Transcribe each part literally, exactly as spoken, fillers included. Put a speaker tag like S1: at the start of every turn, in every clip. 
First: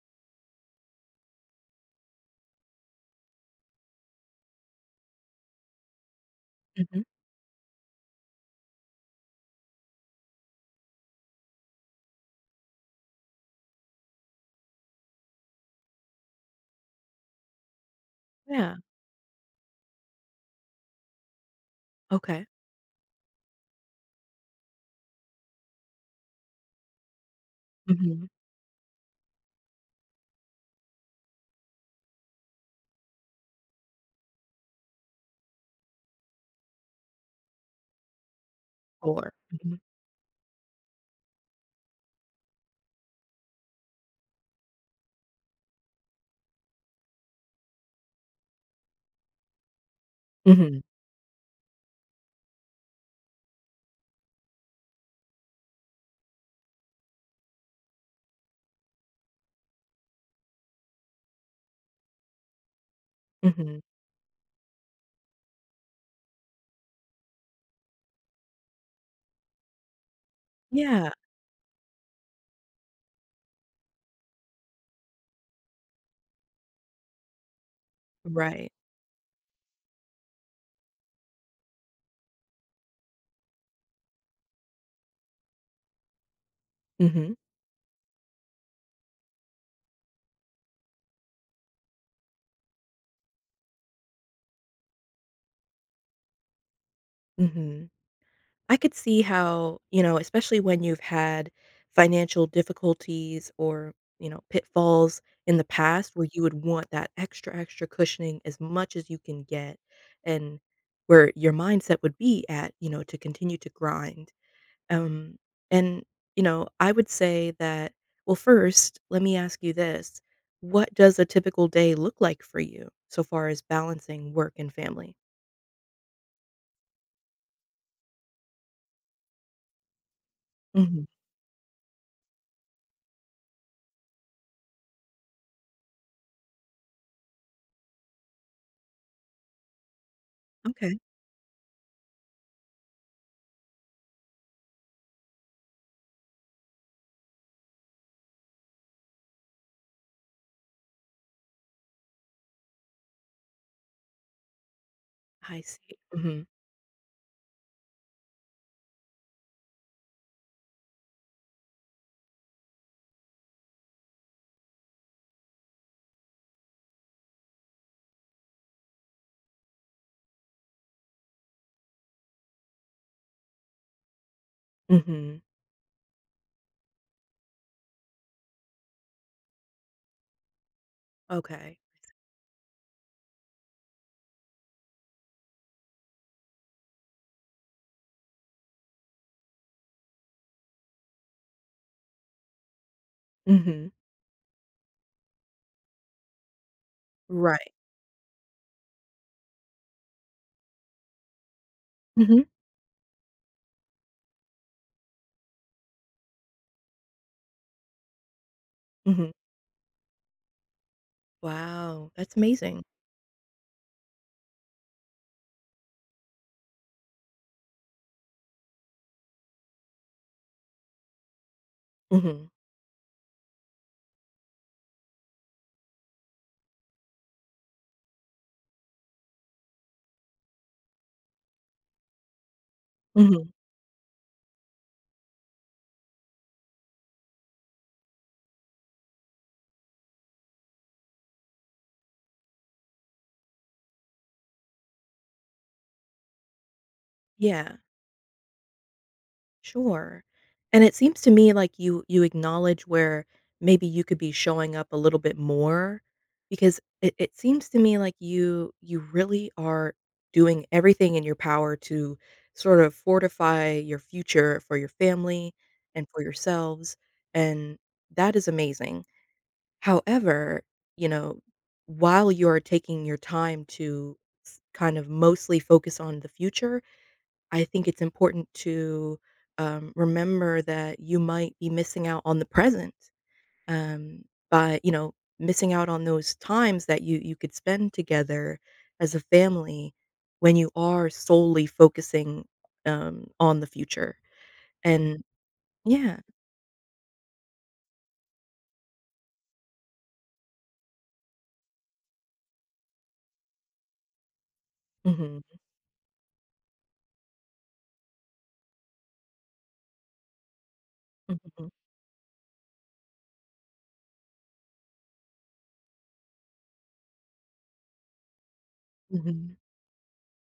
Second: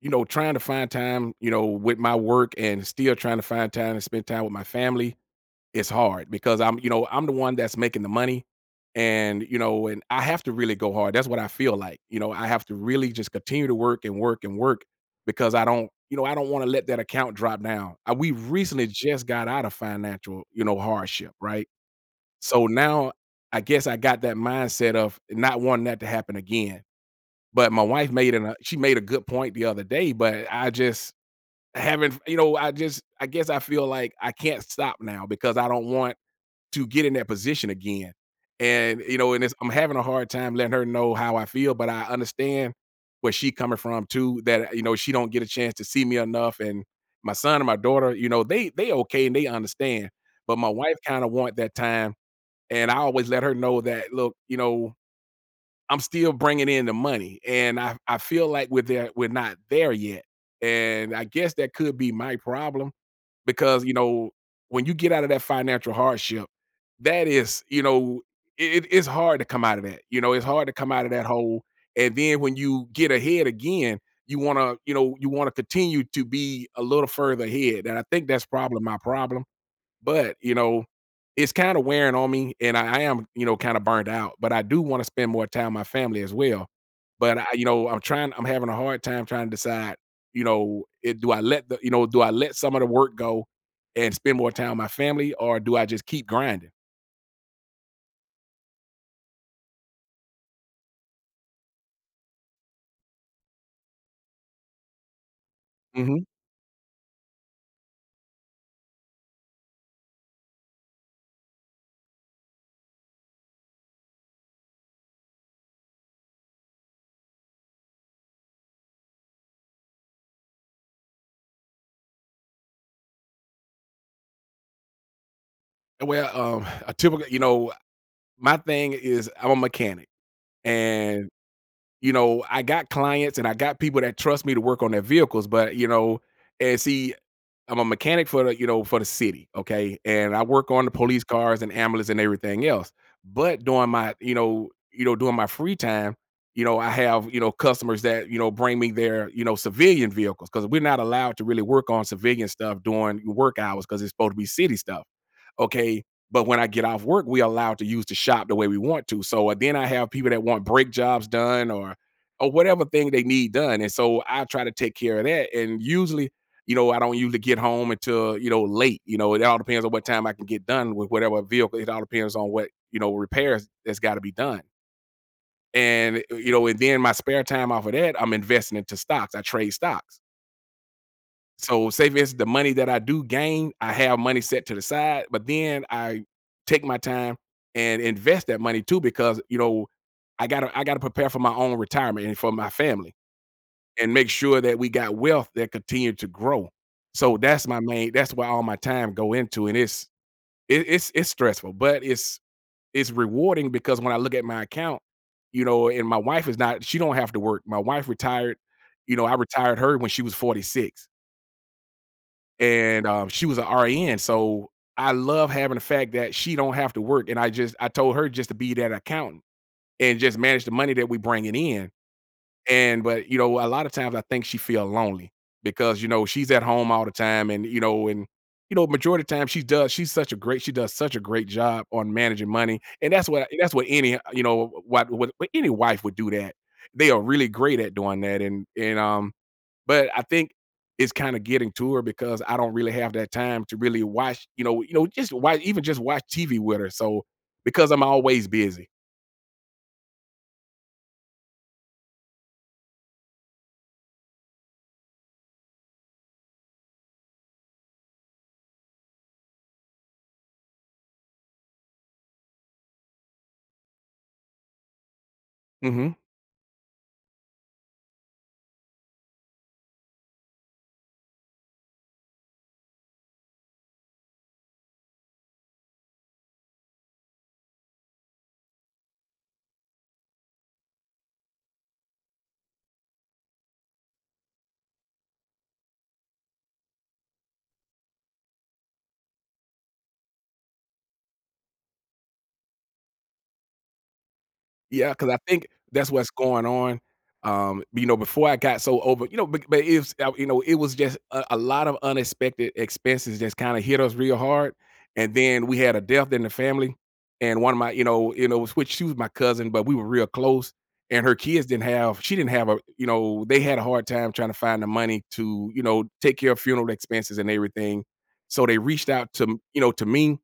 S1: you know, trying to find time, you know, with my work and still trying to find time to spend time with my family, it's hard because I'm, you
S2: Mhm.
S1: know, I'm the one that's making the money. And, you know, and I have to really go hard. That's what I feel like. You know, I have to really just continue to work and work and work because I don't, you know, I don't want to let that account drop down. I, we
S2: Yeah.
S1: recently just got out of financial, you know, hardship, right?
S2: Okay.
S1: So now I guess I got that mindset of not wanting that to happen again. But my wife
S2: Mhm.
S1: made an, uh she made a good point the other day, but I just haven't you know, I just I guess I feel like I can't stop now because I don't want to get in that position again. And, you
S2: Or
S1: know, and it's I'm
S2: Mhm.
S1: having a hard time letting her know how I feel, but I understand where she coming from too, that, you know, she don't get a chance to see me enough, and my son and my daughter, you know, they they okay and they understand, but my
S2: Mhm.
S1: wife kinda want that time, and I always let her know that, "Look, you know, I'm still bringing in the money, and I I feel like we're there we're not there yet, and I guess that could be my problem
S2: Mhm.
S1: because you know when you get out of that financial hardship, that is you know it, it's hard to come out of that. You know it's hard to come out
S2: Yeah.
S1: of that hole, and then when you get ahead again, you want to you know you want to continue to be a little further ahead, and I think that's
S2: Right.
S1: probably my problem but, you know, it's kinda wearing on me, and I I am, you know, kinda burned out, but I do wanna spend more time with my family as well.
S2: Mhm.
S1: But I you know, I'm trying I'm having a hard time trying to decide, you know, it do I let the you know, do I let some of the work go and spend more time with my family, or do I just keep grinding?
S2: Mhm. I could see how, you know, especially when you've had financial difficulties or, you know, pitfalls in the past where
S1: Mhm.
S2: you would want that extra, extra cushioning as much as you can get, and where your mindset would be at, you know, to continue to grind. Um, and, you know, I would say that well, first, let me ask you this. What does a typical day look like for you so far as balancing work and family?
S1: Well, um, a typical you know, my thing is I'm a mechanic,
S2: Mhm.
S1: and, you know, I got clients and I got people that trust me to work on their vehicles. But, you know and see I'm a mechanic for the, you know, for the city, okay? And I work on the
S2: Okay.
S1: police cars and ambulance and everything else. But during my, you know, you know, during my free time, you know, I have, you know, customers that, you know, bring me their, you know, civilian vehicles because we're not allowed to really work on civilian stuff during work hours because it's supposed to be city stuff.
S2: I see.
S1: Okay.
S2: Mhm.
S1: But when I get off work, we allowed to use the shop the way we want to. So uh, then I have people that want brake jobs done or or whatever thing they need done. And so I try to take care of that. And usually you know, I don't usually get home until, you know, late. You know, it all depends on what time I can get done with whatever vehicle. It all depends on what, you know, repairs that's got to be done.
S2: Mhm.
S1: And, uh, you know, and then my spare time off of that, I'm investing into stocks. I trade stocks.
S2: Okay.
S1: So say for instance, the money that I do gain, I have money set to the side, but then I take my time and invest that money too, because, you know, I gotta I gotta prepare for my own retirement and for my family
S2: Mhm.
S1: and make sure that we got wealth that continued to grow. So that's
S2: Right.
S1: my main that's why all my time go into, and it's it, it's it's stressful, but it's
S2: Mhm.
S1: it's rewarding because when I look at my account, you know, and my wife is not she don't have to work. My wife retired, you know,
S2: Mhm.
S1: I retired her when she was forty-six,
S2: Wow, that's amazing.
S1: and um, she was an R N. So I love having the fact that she don't have to work. And I just I told her just to be that accountant and just manage the money that we bringing in,
S2: Mhm.
S1: and but, you know, a lot of times I think she feel lonely, because, you know, she's at home all the time, and, you know, and you know, majority of the time she does she's such a great she does such a great job on managing money. And that's what
S2: Mhm.
S1: that's what any, you know, what what what any wife would do that. They are really great at doing that, and and um but I think it's kind of getting to her because I don't really have that time to really watch, you know, you know, just watch even just watch T V with her. So
S2: Yeah.
S1: because I'm always busy.
S2: Sure. And it seems to me like you you acknowledge where maybe you could be showing up a little bit more, because it, it seems to me like you you really are doing everything in your power to sort of fortify your future for your family and
S1: Mhm.
S2: for yourselves. And that is amazing. However, you know, while you are taking your time to s- kind of mostly focus on the future, I think it's important to, um, remember that you might be missing out on the present, um, by, you know, missing out on those times that you you could spend together as a family when you are solely focusing, um, on the future,
S1: Yeah,
S2: and
S1: cause I think that's
S2: Yeah.
S1: what's going on. Um, you know, before I got so over you know, but but it's uh, you know, it was just a a lot of unexpected expenses just kinda hit us real hard, and
S2: Mhm.
S1: then we had a death in the family, and one of my you know you know, which she was my cousin, but we were real close, and her kids
S2: Mhm.
S1: didn't have, she didn't have a you know, they had a hard time trying to find the money to, you know, take care of funeral expenses and everything. So they reached out to
S2: Mhm.
S1: m you know, to me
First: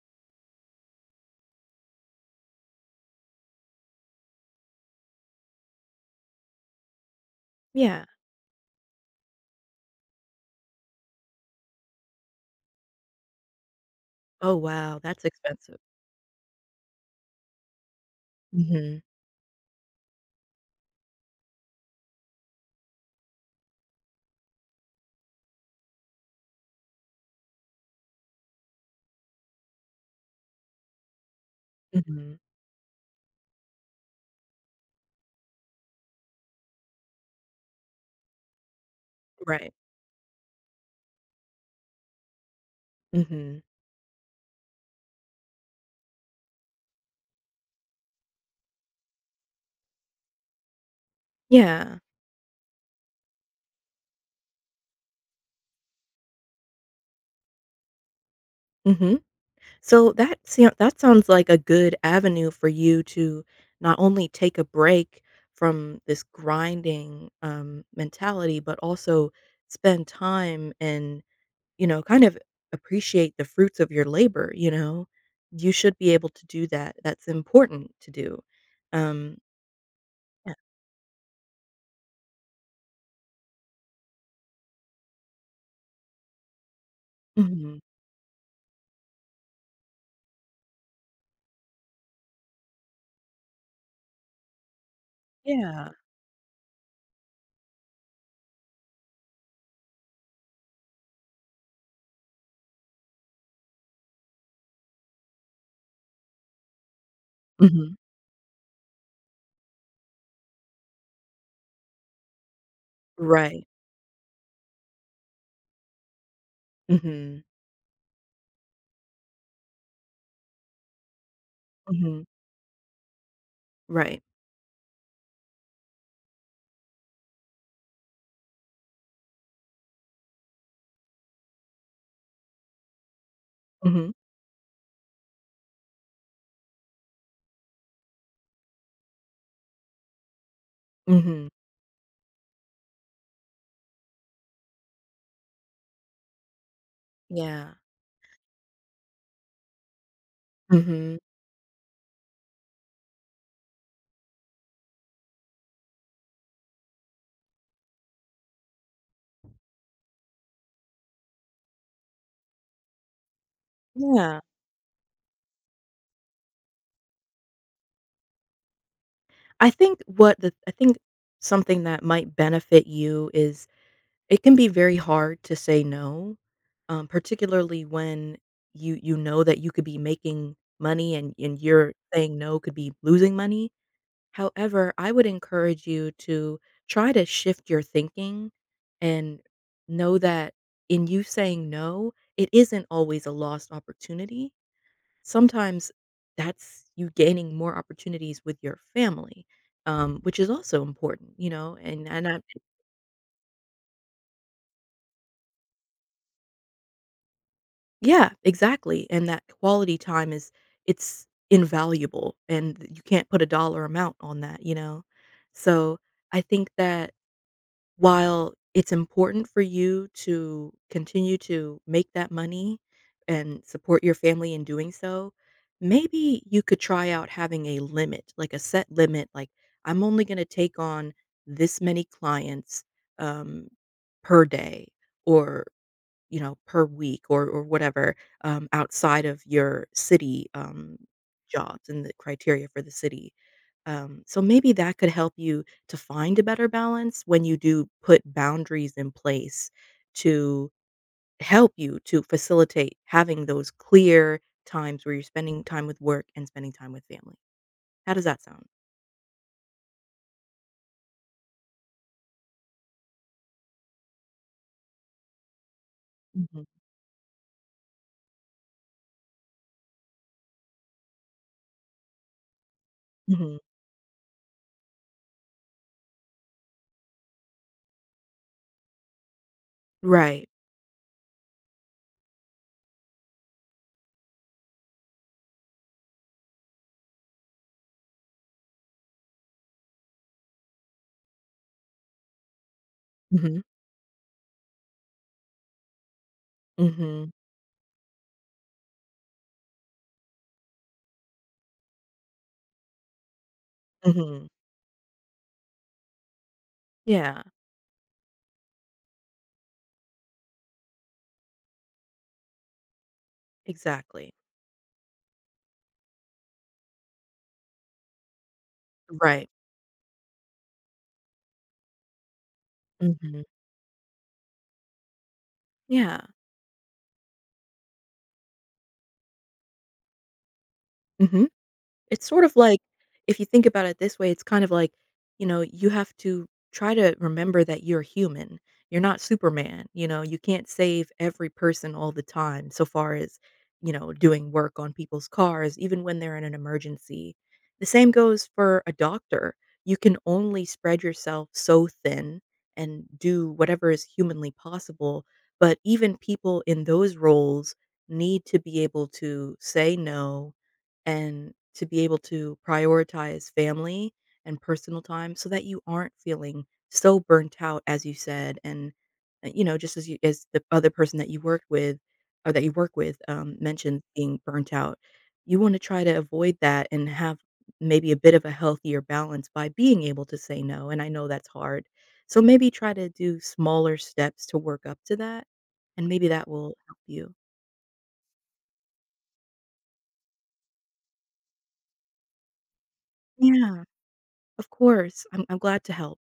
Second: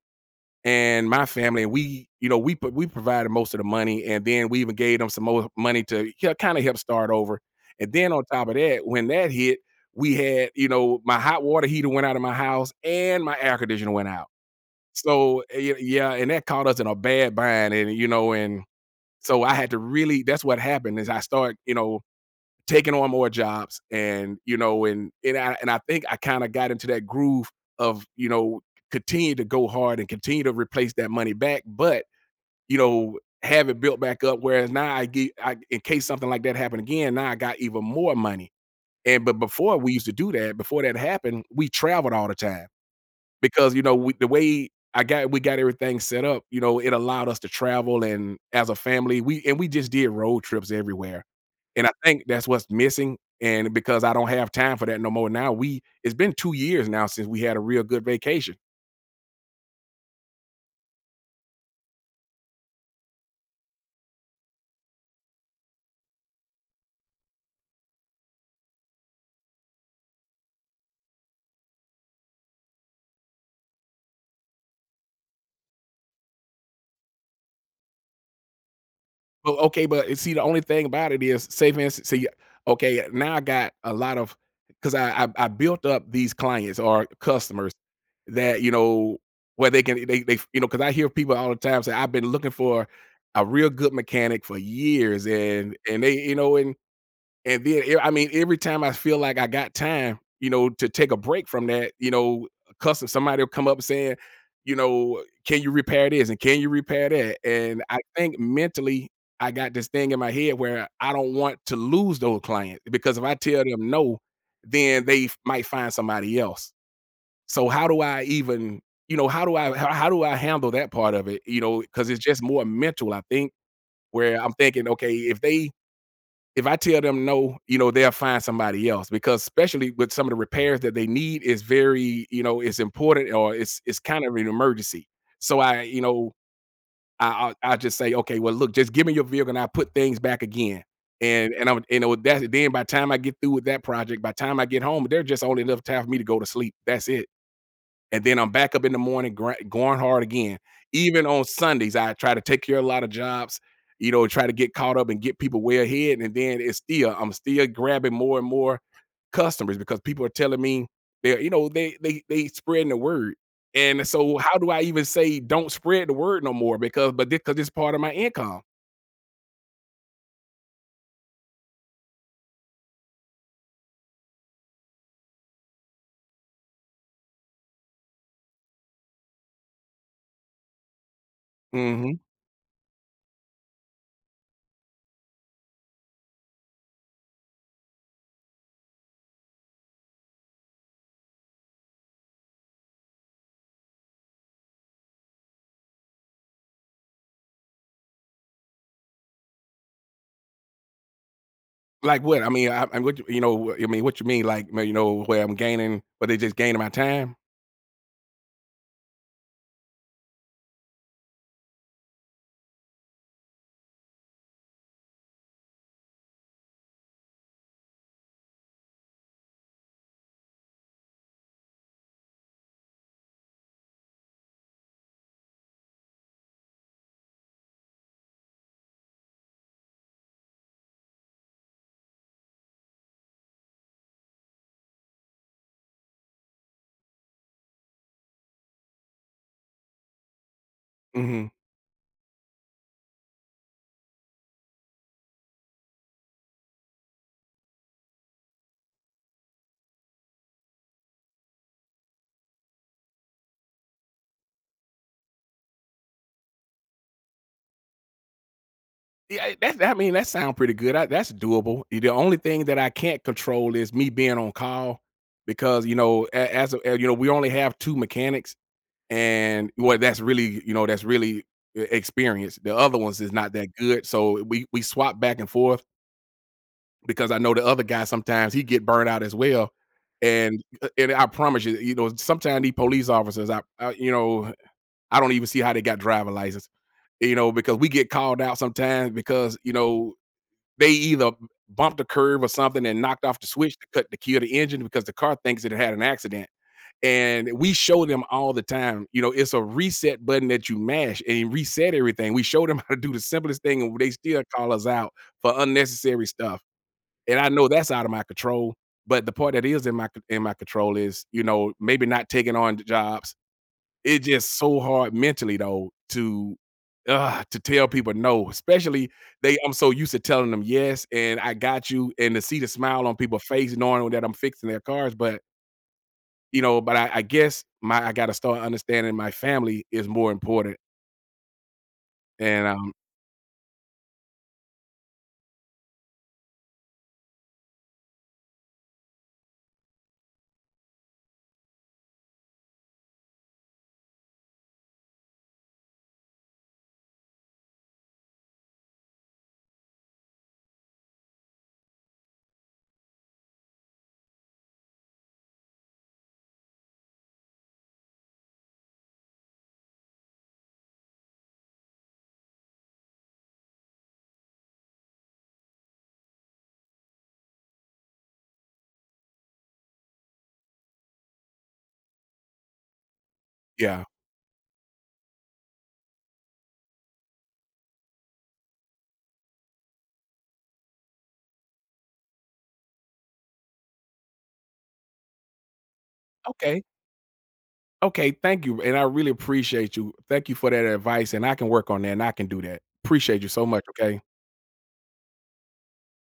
S1: and my family, and we you know we put we provided most of the money, and then we even gave them some more money to kind of help start over. And
S2: Yeah.
S1: then on top of that when that hit, we had you know my hot water heater went out of my house and my air conditioner went out.
S2: Oh, wow, that's
S1: So eh,
S2: expensive.
S1: y- yeah, and that caught us in a bad bind, and you know and
S2: Mhm.
S1: so I had to really that's what happened, is I started you know taking on more jobs, and you know and and I, and I think I kind of got into that groove of, you know continue to go hard and continue to replace that money back, but
S2: Mhm.
S1: you know have it built back up, whereas now I get I, in case something like that happened again, now I got even more money. And but
S2: Right.
S1: before we used to do that. Before that happened, we traveled all the time
S2: Mhm.
S1: because, you know, we the way I got we got everything set up, you know, it allowed us to travel, and as a family, we and we just did road trips everywhere. And I
S2: Yeah.
S1: think that's what's missing, and because I don't have time for that no more now, we it's been two years now since we had a real good vacation.
S2: Mhm. So that sou that sounds like a good avenue for you to not only take a break from this grinding, um, mentality, but also spend time and, you know, kind of appreciate the fruits of your labor, you know? You should be able to do that. That's important to do. Um,
S1: Well, okay, but eh, see, the
S2: yeah.
S1: only thing about it is, say for see, okay, now I got a lot of because I, I I built up these clients or customers
S2: Mhm.
S1: that you know where they can they they you know because I hear people all the time say, "I've been looking for a real good mechanic for years," and
S2: Yeah.
S1: and they you know and and then e I mean, every time I feel like I got time, you know, to take a break from that, you know, custom somebody will come up saying, you know, "Can you repair this, and can you repair that?" And
S2: Mhm.
S1: I think mentally, I got this thing in my head where I don't want to lose those clients, because if I tell
S2: Right.
S1: them no, then they f might find somebody else.
S2: Mhm.
S1: So how do I even, you know, how do I how how do I handle that part of it? You know, because it's
S2: Mhm.
S1: just more mental, I think,
S2: Right.
S1: where I'm thinking, "Okay, if they if I tell them no, you know, they'll find somebody else, because especially with some of the repairs that they need is very, you know, it's important, or it's it's
S2: Mhm.
S1: kind of an emergency. So I, you know, I I, I just say, okay, well, look, just give me your vehicle and I put things back again.
S2: Mhm.
S1: And and I'm you know that's, then, by the time I get through with that project, by the time I get home, there's just only enough time for me to go to sleep." That's it,
S2: Yeah.
S1: and then I'm back up in the morning gr- going hard again.
S2: Mhm.
S1: Even on Sundays, I try to take care of a lot of jobs, you know, try to get caught up and get people way ahead. And then it's still, I'm still grabbing more and more customers, because people are telling me, they're, you know, they they they spreading the word. And so
S2: Yeah.
S1: how do I even say don't spread the word no more? Because but because it's part of my income.
S2: I think what the I think something that might benefit you is it can be very hard to say no, um, particularly when you you know that you could be making money, and and you're
S1: hmm
S2: saying no could be losing money. However, I would encourage you to try to shift your thinking and know that in you saying no, it isn't always a lost opportunity. Sometimes that's you gaining more opportunities with your family, um, which is also important, you know, and
S1: Like
S2: and I
S1: what? I mean, I, I'm what you you know. I mean, what you mean? Like, you know, where I'm gaining, but they just gaining my time.
S2: Yeah, exactly, and that quality time is it's invaluable, and you can't put a dollar amount on that, you know? So, I think that while it's important for you to continue to make that money and support your family in doing so, maybe you could try out having a limit, like a set limit, like, "I'm only gonna take on this many clients, um, per day," or you know, per week or or whatever, um, outside of your city, um,
S1: hmm
S2: jobs and the criteria for the city. Um, so maybe that could help you to find a better balance when you do put boundaries in place to help you to facilitate having those clear times where you're spending time with work and spending time with family. How does that sound?
S1: Yeah, that that I mean, that sounds pretty good. I that's doable. The only thing that I can't control is me being on call because, you know, a-
S2: Mhm,
S1: as a you know, we only have two mechanics, and well, that's really, you know, that's really e experienced. The other ones is not
S2: mhm.
S1: that good, so we we swap back and forth because I know the other guy sometimes he get burned out as well.
S2: Right.
S1: And uh, and I promise you, you know, sometimes these police officers, I, I you know, I don't even see how they got driver license. You know, because we get called out sometimes because you know they either bumped a curve or something and knocked off the
S2: Mhm,
S1: switch to cut to kill the engine because the car thinks that it had an accident.
S2: mhm,
S1: And we show them all the time, you know, it's a reset button that you mash and reset everything. We show them how to do the simplest thing, and they still
S2: mhm.
S1: call us out for unnecessary stuff. And
S2: Yeah,
S1: I know that's out of my control, but the part that is in my in my control is, you know, maybe not taking on jobs. It's
S2: exactly.
S1: just so hard mentally though to, uh, to tell people no, especially
S2: Right.
S1: they I'm so used to telling them yes, and I got you, and to see the smile on
S2: Mhm.
S1: people's face knowing that I'm fixing their cars, but,
S2: Yeah.
S1: you know, but I I guess my I gotta start understanding my family is more important,
S2: Mhm. It's sort of
S1: and,
S2: like
S1: um,
S2: if you think about it this way, it's kind of like, you know, you have to try to remember that you're human. You're not Superman, you know, you can't save every person all the time so far as, you know, doing work on people's cars, even when they're in an emergency. The same goes for a doctor. You can only spread yourself so thin and do whatever is humanly possible, but even people in those roles need to be able to say no and to be able to prioritize family and personal time so that you aren't feeling so burnt out as you said, and uh, you know, just as you as the other person that you worked with or that you work with, um, mentioned
S1: yeah.
S2: being burnt out, you want to try to avoid that and have maybe a bit of a healthier balance by being able to say no, and I know that's hard, so maybe try to do smaller steps to work up to that, and maybe that will
S1: Okay,
S2: help you.
S1: okay, thank you, and I really appreciate you. Thank you for that advice, and I can work on that, and I can do that. Appreciate you so
S2: Yeah,
S1: much, okay?
S2: of course. i'm, I'm glad to help.